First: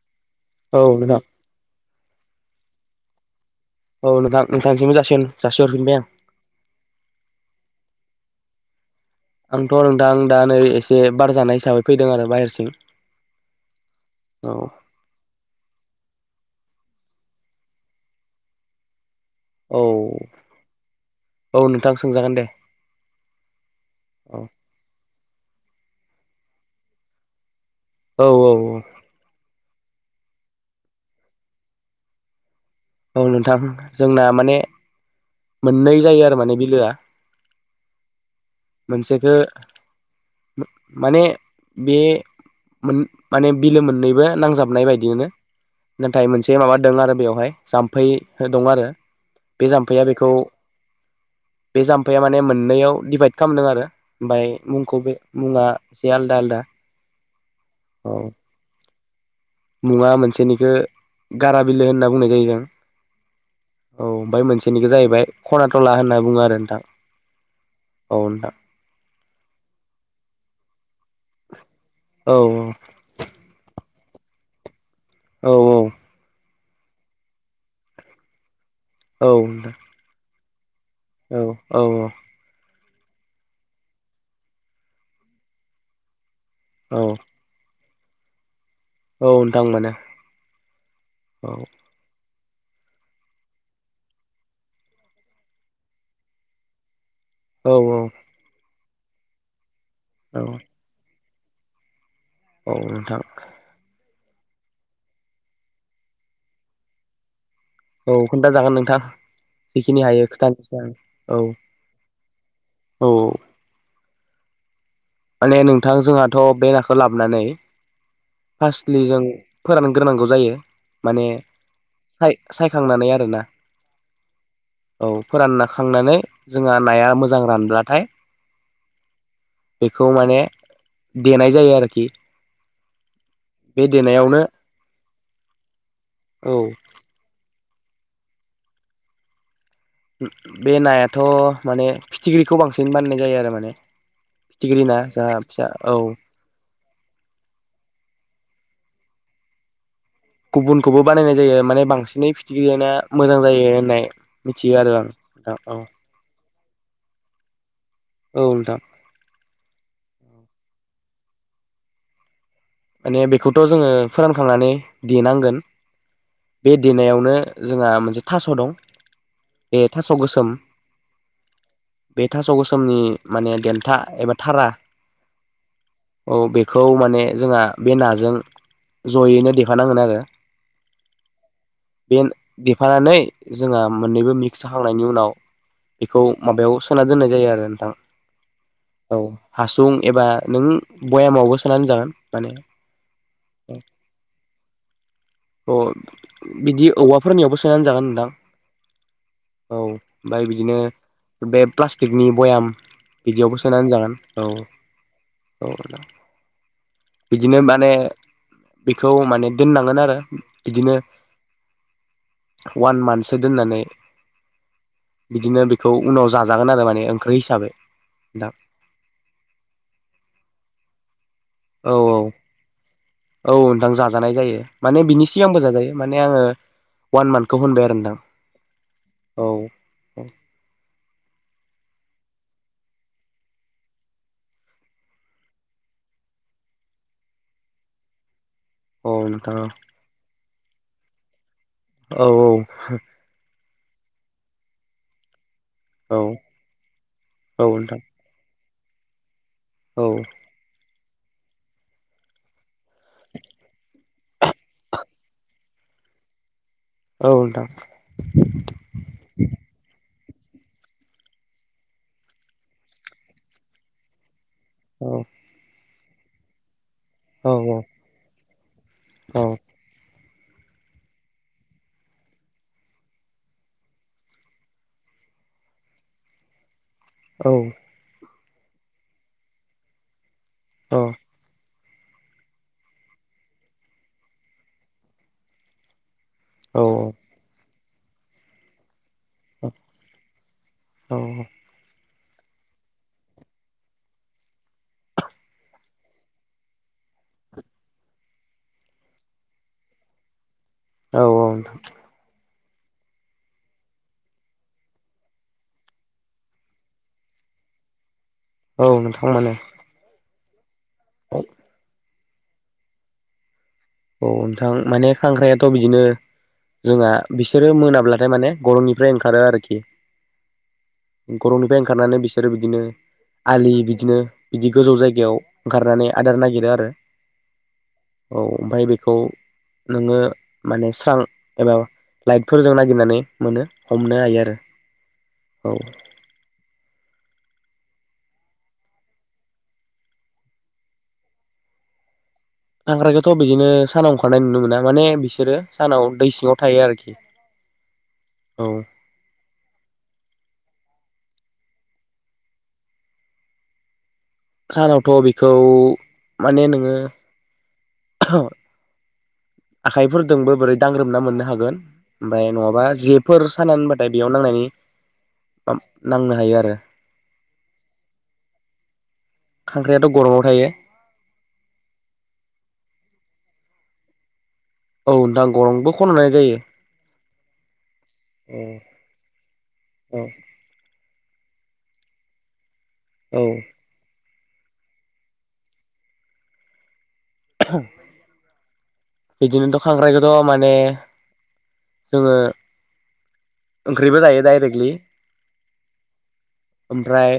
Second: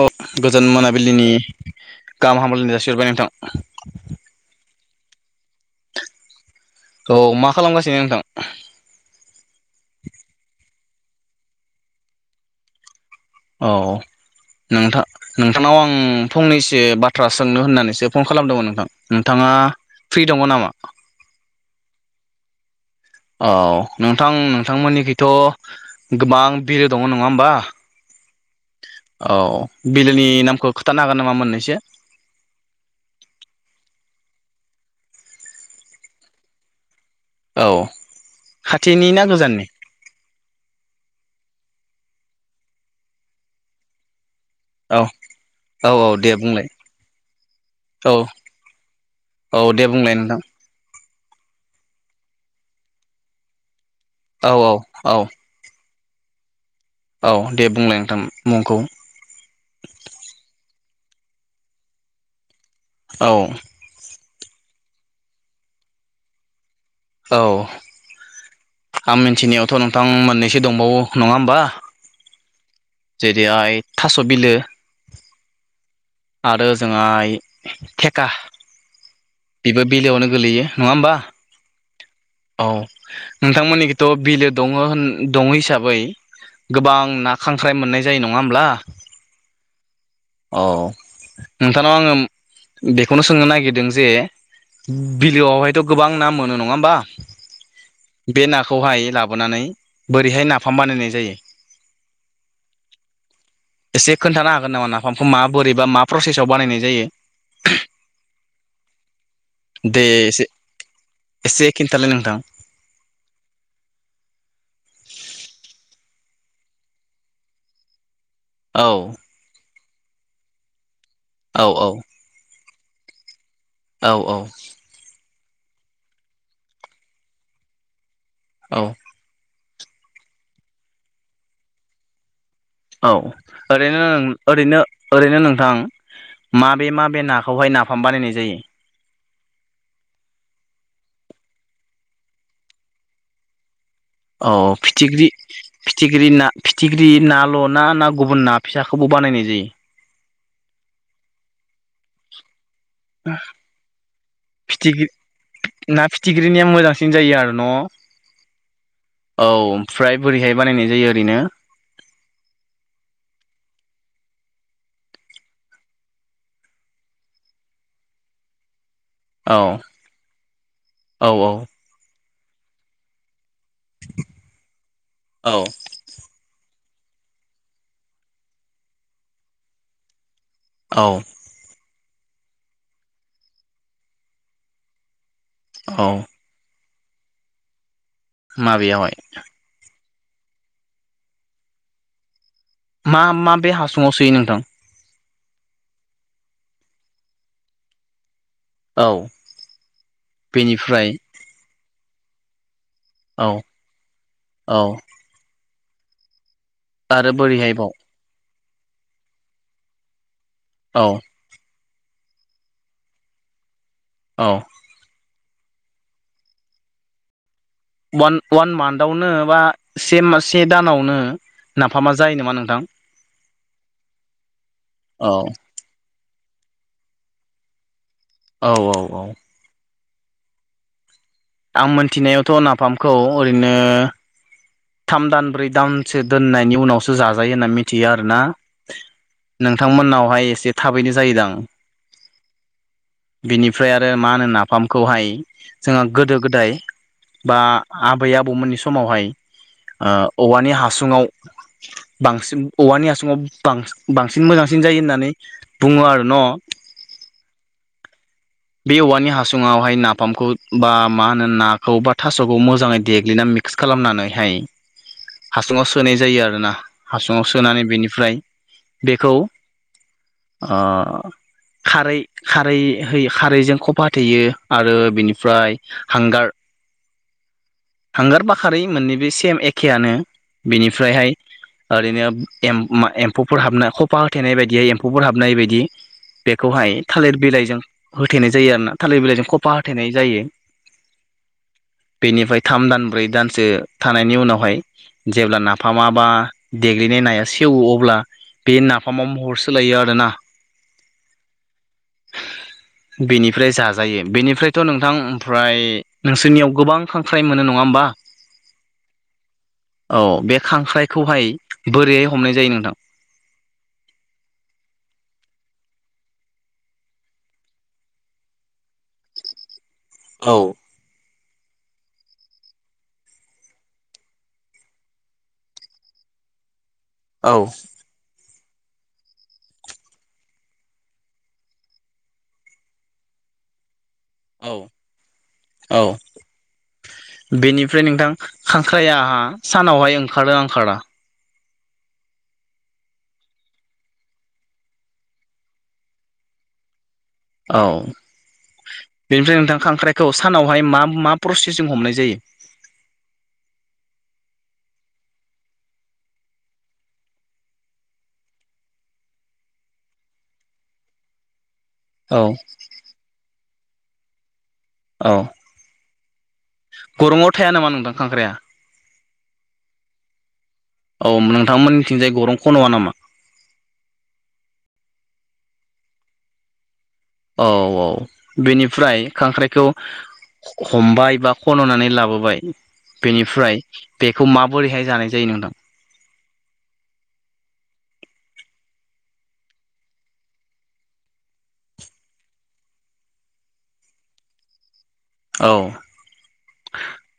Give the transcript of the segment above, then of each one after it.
औ गोजान औ नोंथां मोनाबिलिनि गाहाम हामब्लायनाय जासिहरबाय नोंथां। औ नोंथां नोंथांसिमबो जासि- जासिहरफिनबाय आं औ मा खालामगासिनो नोंथां? आंथ' नोंथां दा नै एसे बार जानाय हिसाबै फैदों आरो बाहेरसिम औ नोंथां-नोंथांनाव आं फंनै सो बाथ्रा सोंनो होननानैसो फन खालामदोंमोन नोंथां। नोंथाङा औ फ्रि दङ नामा? औ नोंथां सोंजागोन दे। औ नोंथां औ नोंथांमोननिखैथ' गोबां बिलो दङ नङा होमबा! औ औ औ बिलोनि नामखौ खिथानो हागोन नामा मोननैसो? औ नोंथां जोंना माने मोननै जायो आरो माने बिलोआ औ खाथिनि ना मोनसेखो गोजाननि माने बे माने बिलो मोननैबो नांजाबनाय औ बायदिनो औ औ नाथाय दे मोनसे बुंलाय माबा दं आरो बेवहाय जाम्फै औ दं आरो औ बे दे जाम्फैया बुंलाय बेखौ नोंथां बे जाम्फैया माने मोननैयाव डिभाइद खालामदों आरो ओमफ्राय औ मुंखौ औ बे मुङा एसे आलादा-आलादा औ दे बुंलाय नोंथां मुंखौ मुङा मोनसेनिखौ गारा बिलो होनना बुंनाय जायो जों। औ औ ओमफ्राय मोनसेनिखौ जाहैबाय खनाथला होनना बुङो आरो नोंथां। औ औ नोंथां आं मिथिनायावथ' नोंथां मोननैसो दंबावो नङा होमबा! औ जेरैहाय थास' बिलो औ आरो ओजोंहाय थेका औ नोंथां बेबो बिलोआवनो गोलैयो नङा होमबा! औ औ औ नोंथांमोननिखिथ' बिलो दङ दङ हिसाबै गोबां औ ना खांख्राइ मोननाय जायो नङा होमब्ला! औ नोंथां मोनो औ नोंथांनाव आङो बेखौनो सोंनो नागिरदों जे बिलोआवहायथ' गोबां ना मोनो नङा होमबा! औ औ हाय लाबोनानै बोरैहाय नाफाम बानायनाय जायो? औ नोंथां। एसे खोन्थानो हागोन नामा नाफामखौ मा बोरैबा मा प्रसेसाव बानायनाय जायो? औ खोन्था जागोन नोंथां। जिखिनि दे हायो एसे खिथानोसै आं। औ। एसे खिन्थालाय नोंथां औ माने नोंथां जोंहाथ' बे नाखौ लाबोनानै औ फार्स्टलि जों फोरानो गोनांगौ जायो माने औ सायखांनानै आरोना औ औ फोरानना खांनानै जोंहा नाया मोजां रानब्लाथाय औ। बेखौ माने, देनाय जायो आरोखि। औ बे ओरैनो, देनायावनो ओरैनो -ओरैनो नोंथां। औ माबे -माबे नाखौहाय नाफाम बानायनाय जायो? बे नायाथ' माने फिथिख्रिखौ बांसिन बाननाय जायो आरो माने। औ ना जा फिथिख्रि फिसा औ -फिथिख्रि ना फिथिख्रि नाल' ना, ना गुबुन ना? फिसाखौबो बानायनाय जायो। गुबुनखौबो बानायनाय जायो माने बांसिनै [unintelligible] [unintelligible] मोजां जायो होननाय मिथियो आरो फिथिख्रि आं ।औ। [unintelligible] मोजांसिन जायो आरो न'? औ नोंथां औ ओमफ्राय बोरैहाइ बानायनाय जायो ओरैनो। माने बेखौथ' जोङो फोरानखांनानै देनांगोन। बे देनायावनो जोंहा मोनसे थास' दं। बे औ, थास' गोसोम औ, औ। बे थास' गोसोमनि माने देन्था एबा थारा, औ औ, बे [unintelligible] माने जोंहा बे नाजों जयैनो देफानांगोन आरो। औ। बे देफानानै जोंहा मोननैबो मिक्स जाखांनायनि उनाव औ बेखौ माबायाव सोना दोननाय जायो आरो नोंथां माबेयावहाय ।औ, हासुं एबा नों भयामावबो सोनानै जागोन। माने मा -मा बे हासुङाव सोयो नोंथां? अ बिदि औवाफोरनियावबो सोनानै दोनजागोन औ नोंथां। औ, ओमफ्राय बिदिनो बेनिफ्राय बे प्लास्टिकनि भयाम। औ बिदियावबो सोनानै जागोन ।औ, औ। आरो बिदिनो माने बोरैहायबाव बेखौ माने दोननांगोन आरो। बिदिनो औ वान मान्थसो दोननानै। औ। बिदिनो बेखौ उनाव जाजागोन आरो, माने ओंख्रि हिसाबै। अवान नोंथां -अवान मान्थआवनो बा से -से दानावनो औ नाफामा जायो नामा नोंथां? औ नोंथां, जाजानाय जायो । माने बिनि औ सिगांबो जाजायो। माने आङो अवान मान्थखौ होनबाय आरो नोंथां। औ औ औ। [unintelligible] आं मोनथिनायावथ' नाफामखौ ओरैनो थाम दान, ब्रै दानसो दोननायनि उनावसो जाजायो होनना मिथियो आरोना। नोंथांमोननावहाय एसे थाबैनो जायोदां। औ औ। बिनिफ्राय आरो मा होनो नाफामखौहाय जों औ गोदो -गोदाय बा औ नोंथां आबै -आबौमोननि समावहाय औ औवानि [unintelligible] [unintelligible] बांसिन औवानि हासुआव बां-बांसिन मोजांसिन जायो होननानै बुं बुङो आरो न'? औ, नोंथां। बे औवानि हासुङावहाय नाफामखौ बा मा होनो नाखौ बा थास'खौ मोजाङै देग्लिना मिक्स खालामनानैहाय औ हासुङाव सोनाय जायो आरोना ।हासुङाव औ सोनानै नोंथां बेनिफ्राय बेखौ औ ओ खारै- खारै होयो। खारैजों खफा होथेयो आरो बिनिफ्राय हांगार औ। हांगार बा खारै मोननै बे सेम एखेआनो। बेनिफ्रायहाय ओरैनो एम एम्फौफोर हाबनाय खफा होथेनाय बायदियै एम्फौफोर हाबनाय बायदि बेखौहाय थालिर बिलाइजों होथेनाय जायो आरोना थालिर बिलाइजों खफा होथेनाय जायो बेनिफ्राय थाम दान ब्रै दानसो थानायनि उनावहाय जेब्ला नाफामा बा देग्लिनाय नाया सेवो अब्ला बे नाफामाव महर सोलायो आरोना औ औ बेनिफ्राय जाजायो बेनिफ्रायथ' नोंथां ओमफ्राय नोंसोरनियाव गोबां खां ख्राय मोनो नङा होमबा औ नोंथां मोनो औ बे खांख्राइखौहाय बोरैहाय हमनाय जायो नोंथां औ नोंथां माने खांख्राइआथ' बिदिनो जोंहा बिसोरो मोनाब्लाथाय माने गरंनिफ्राय ओंखारो आरोखि औ गरंनिफ्राय ओंखारनानै बिसोरो बिदिनो आलि बिदिनो बिदि गोजौ जायगायाव ओंखारनानै आदार नागिरो आरो औ ओमफाय बेखौ नोङो माने स्रां एबा लाइटफोरजों नागिरनानै मोनो हमनो हायो आरो औ औ बेनिफ्राय नोंथां खांख्रायहा सानावहाय ओंखारोना‌ ओंखारा खांख्रायखौथ' बिदिनो सानाव ओंखारनाय नुनो मोना माने बिसोरो सानाव दै सिङाव थायो आरोखि औ औ बेनिफ्राय नोंथां खांख्राइखौ सानावहाय मा मा प्रसेसजों हमनाय जायो [inaudible] खानावथ' बेखौ माने नोङो आखाइफोरदोंबो बोरै दांग्रोमना मोननो हागोन औ ओमफाय नङाबा जेफोर खाना दोनबाथाय बेयाव नांनायनि औ नांनो हाया गरंआव थाया नामा नोंथां खांख्राया खांख्राइाथ' गरंआव थायो औ नोंथांमोननिथिंजाय आरो खन'आ नामा औ नोंथां गरंबो खननाय जायो औ औ बेनिफ्राय खांख्राइखौ औ हमबाय बा खन'नानै लाबोबाय औ बेनिफ्राय बेखौ माबोरैहाय जानाय जायो नोंथां [unintelligible] बिदिनोथ खांख्रायखौथ' माने जोङो ओंख्रिबो जायो डाइरेक्टलि औ ओमफ्राय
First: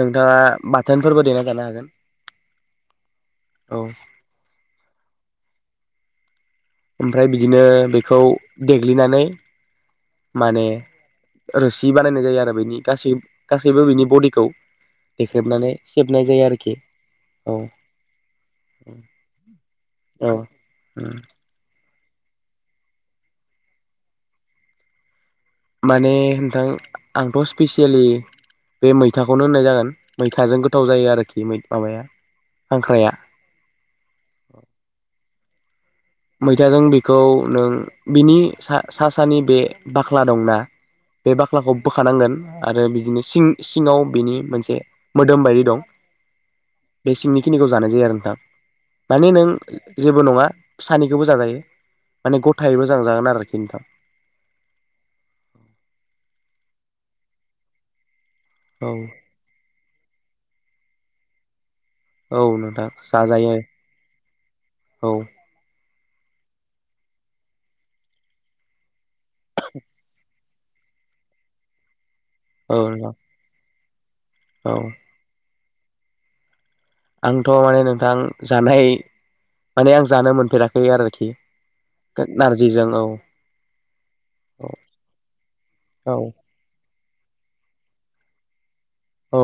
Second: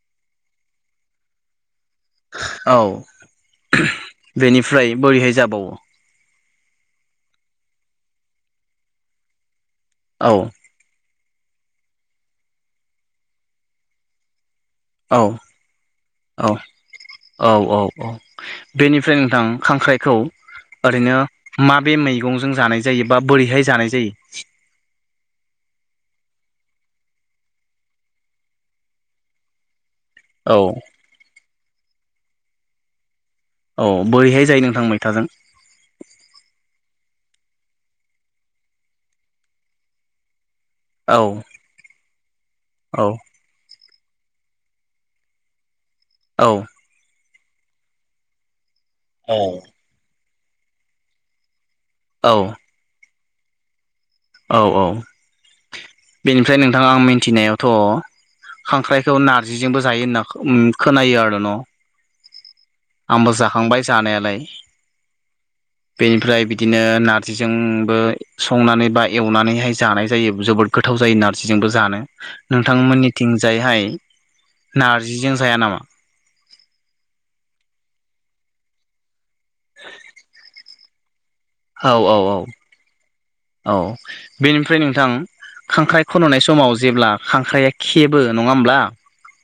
नोंथाङा बाथोनफोरबो देना जानो हागोन औव औ बेनिफ्राय बोरैहाय जाबावो। ओमफ्राय बिदिनो बेखौ देग्लिनानै औ माने रोसि बानायनाय जायो आरो बेनि गासै गासैबो बिनि बडिखौ औ देख्रेबनानै सेबनाय जायो औ आरोखि औ औ बेनिफ्राय नोंथां खांख्राइखौ औ ओरैनो मा बे मैगंजों जानाय जायो बा बोरैहाय जानाय जायो। माने नोंथां आंथ' स्पेसियेलि बे मैथाखौनो होननाय जागोन। मैथाजों औ गोथाव जायो आरोखि माबाया हांख्राया औव बोरैहाय जायो नोंथां मैथाजों मैथाजों बिखौ नों बिनि सा सानि बे बाख्ला दंना। औ बे बाख्लाखौ बोखानांगोन आरो औ बिदिनो सिं सिङाव बिनि मोनसे मोदोम बायदि दं। औव बे सिंनिखिनिखौ जानाय जायो आरो नोंथां माने नों औ जेबो नङा सानैखौबो जाजायो औ माने गथायै जाजागोन आरोखि नोंथां औ नोंथां आं मिन्थिनायावथ' औ खांख्राइखौ नारजिजोंबो जायो होनना ओम खोनायो आरो न' औव नों आंबो जाखांबाय जानायालाय। औ बेनिफ्राय बिदिनो नारजिजोंबो संनानै बा एवनानैहाय जानाय जायो जोबोद गोथाव जायो नारजिजोंबो जानो औ नोंथां नोंथांमोननिथिंजायहाय औ नारजिजों जाया नामा? आंथ' माने नोंथां जानाय माने आं जानो मोनफेराखै आरोखि नारजिजों औव औव बेनिफ्राय नोंथां खांख्राइ औ खन'नाय समाव जेब्ला खांख्राइआ खेबो नङा होमब्ला? औ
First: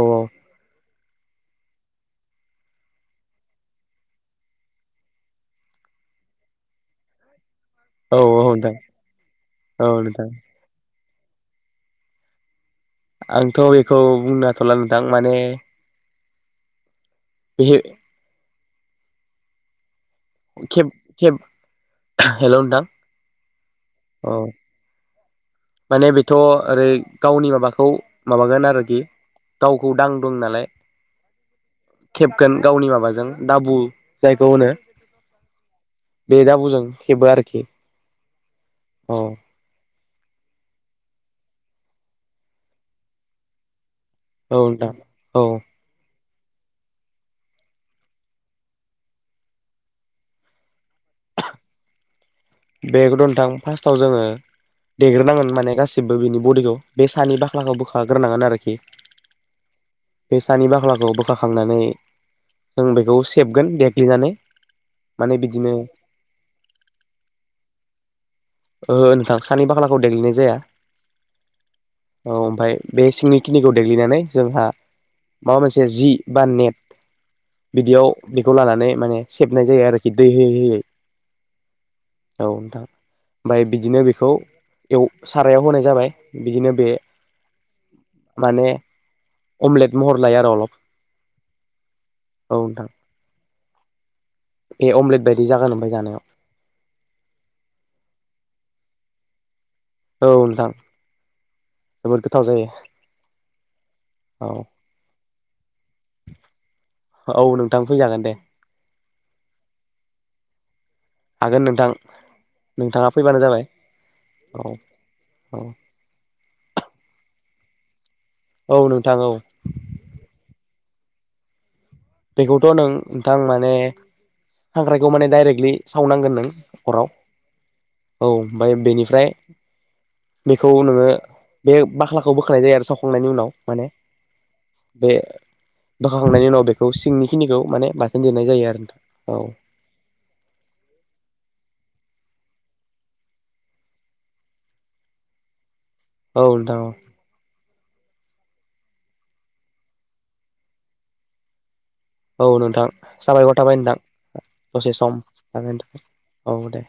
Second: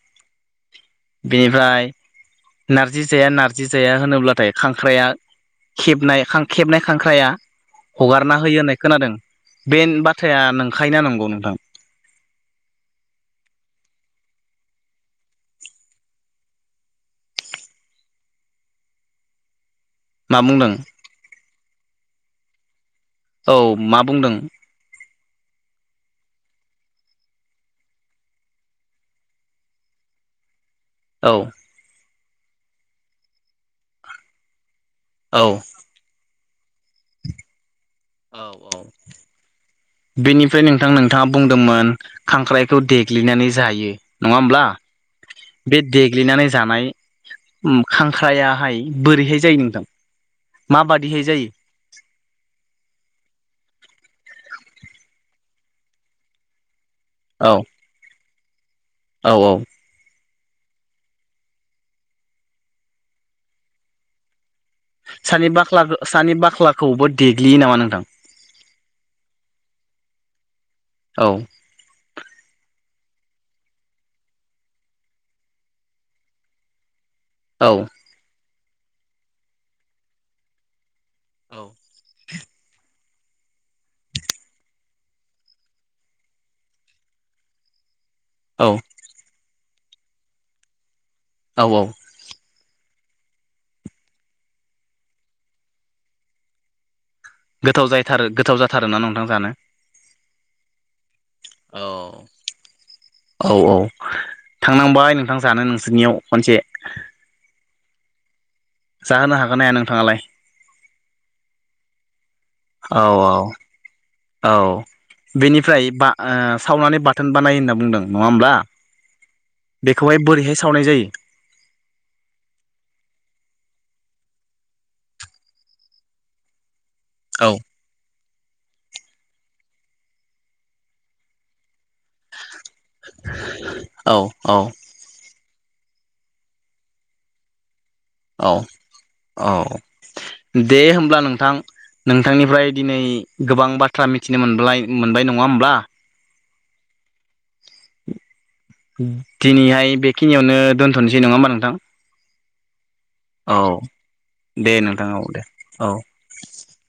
बेनिफ्राय नारजि जाया नारजि जाया होनोब्लाथाय खांख्राइआ खेबनाय खेबनाय खांख्राइआ औ हगारना होयो नोंथां होननाय खोनादों बे औ नोंथां बाथ्राया नंखायना नंगौ नोंथां? आंथ' बेखौ बुंनो हाथ'ला नोंथां माने बेयो मा बुंदों केब केब हेल' नोंथां औव मा औ बुंदों? माने बेथ' ओरै गावनि माबाखौ माबागोन आरोखि। गावखौ दां दं नालाय औव खेबगोन गावनि माबाजों दाबु जायखौ होनो औव बे दाबुजों खेबो आरोखि औव औवानि औ बेनिफ्राय नोंथां नोंथाङा बुंदोंमोन खांख्राइखौ देग्लिनानै जायो नङा औव होमब्ला नोंथां औव बे देग्लिनानै जानाय ओम खांख्रायाहाय बोरैहाय जायो नोंथां। माबादिहाय जायो? बेखौथ' नोंथां फार्स्टआव जोङो देग्रोनांगोन माने गासिबो बिनि बडिखौ बे सानि बाख्लाखौ बोखाग्रोनांगोन आरोखि औव औव बे सानि बाख्लाखौ बोख्लाखांनानै जों बेखौ सेबगोन देग्लिनानै माने सानि बिदिनो बाख्लाखो सानि बाख्लाखौबो देग्लियो नामा नोंथां। ओ नोंथां सानि बाख्लाखौ देग्लिनाय जाया औ औव ओमफाय बे सिंनि खिनिखौ देग्लिनानै जोंहा माबा मोनसे जि बा नेट बिदियाव बेखौ लानानै माने सेबनाय जायो आरोखि दै होयै होयै औ औ दां ओमफ्राय बिदिनो बेखौ एव सारायाव होनाय जाबाय बिदिनो बे माने औ अमलेट महर लायो आरो अलप औ औ औ नोंथां ए अमलेट बायदि जागोन ओमफ्राय जानायाव गोथाव जायथारो गोथाव जाथारोना नोंथां जानो औ नोंथां। औ जोबोद गोथाव जायो औ औ औ थांनांबाय नों ना जानो नोंसोरनियाव मोनसे औ नोंथां फैजागोन दे। जाहोनो हागोन नाया नोंथाङालाय हागोन नोंथां औ नोंथाङा औ फैबानो जाबाय औ औ बेनिफ्राय बा ओ सावनानै बाथोन बानाय होनना बुंदों नङा होमब्ला औ नोंथां औ बेखौहाय बोरैाय सावनाय जायो? बेखौथ' नों नोंथां माने हाग्राखौ माने डाइरेक्टलि सावनांगोन नों हराव औ औ ओमफ्राय बेनिफ्राय बेखौ नोङो बे बाख्लाखौ बोखनाय जायो आरो सावखांनायनि उनाव माने औ औ बे बोखाखांनायनि उनाव बे खौ सिंनिखिनिखौ माने बाथोन देनाय औ जायो आरो नोंथां औ दे होमब्ला नोंथां नोंथांनिफ्राय दिनै गोबां बाथ्रा मिथिनो मोन मोनबाय नङा होमब्ला औ नोंथां औ दिनैहाय बेखिनियावनो दोनथ'नोसै नङा होमबा नोंथां औ नोंथां औ साबायखर थाबाय नोंथां दे दसे नोंथां सम औ दे औ थाबायां औ दे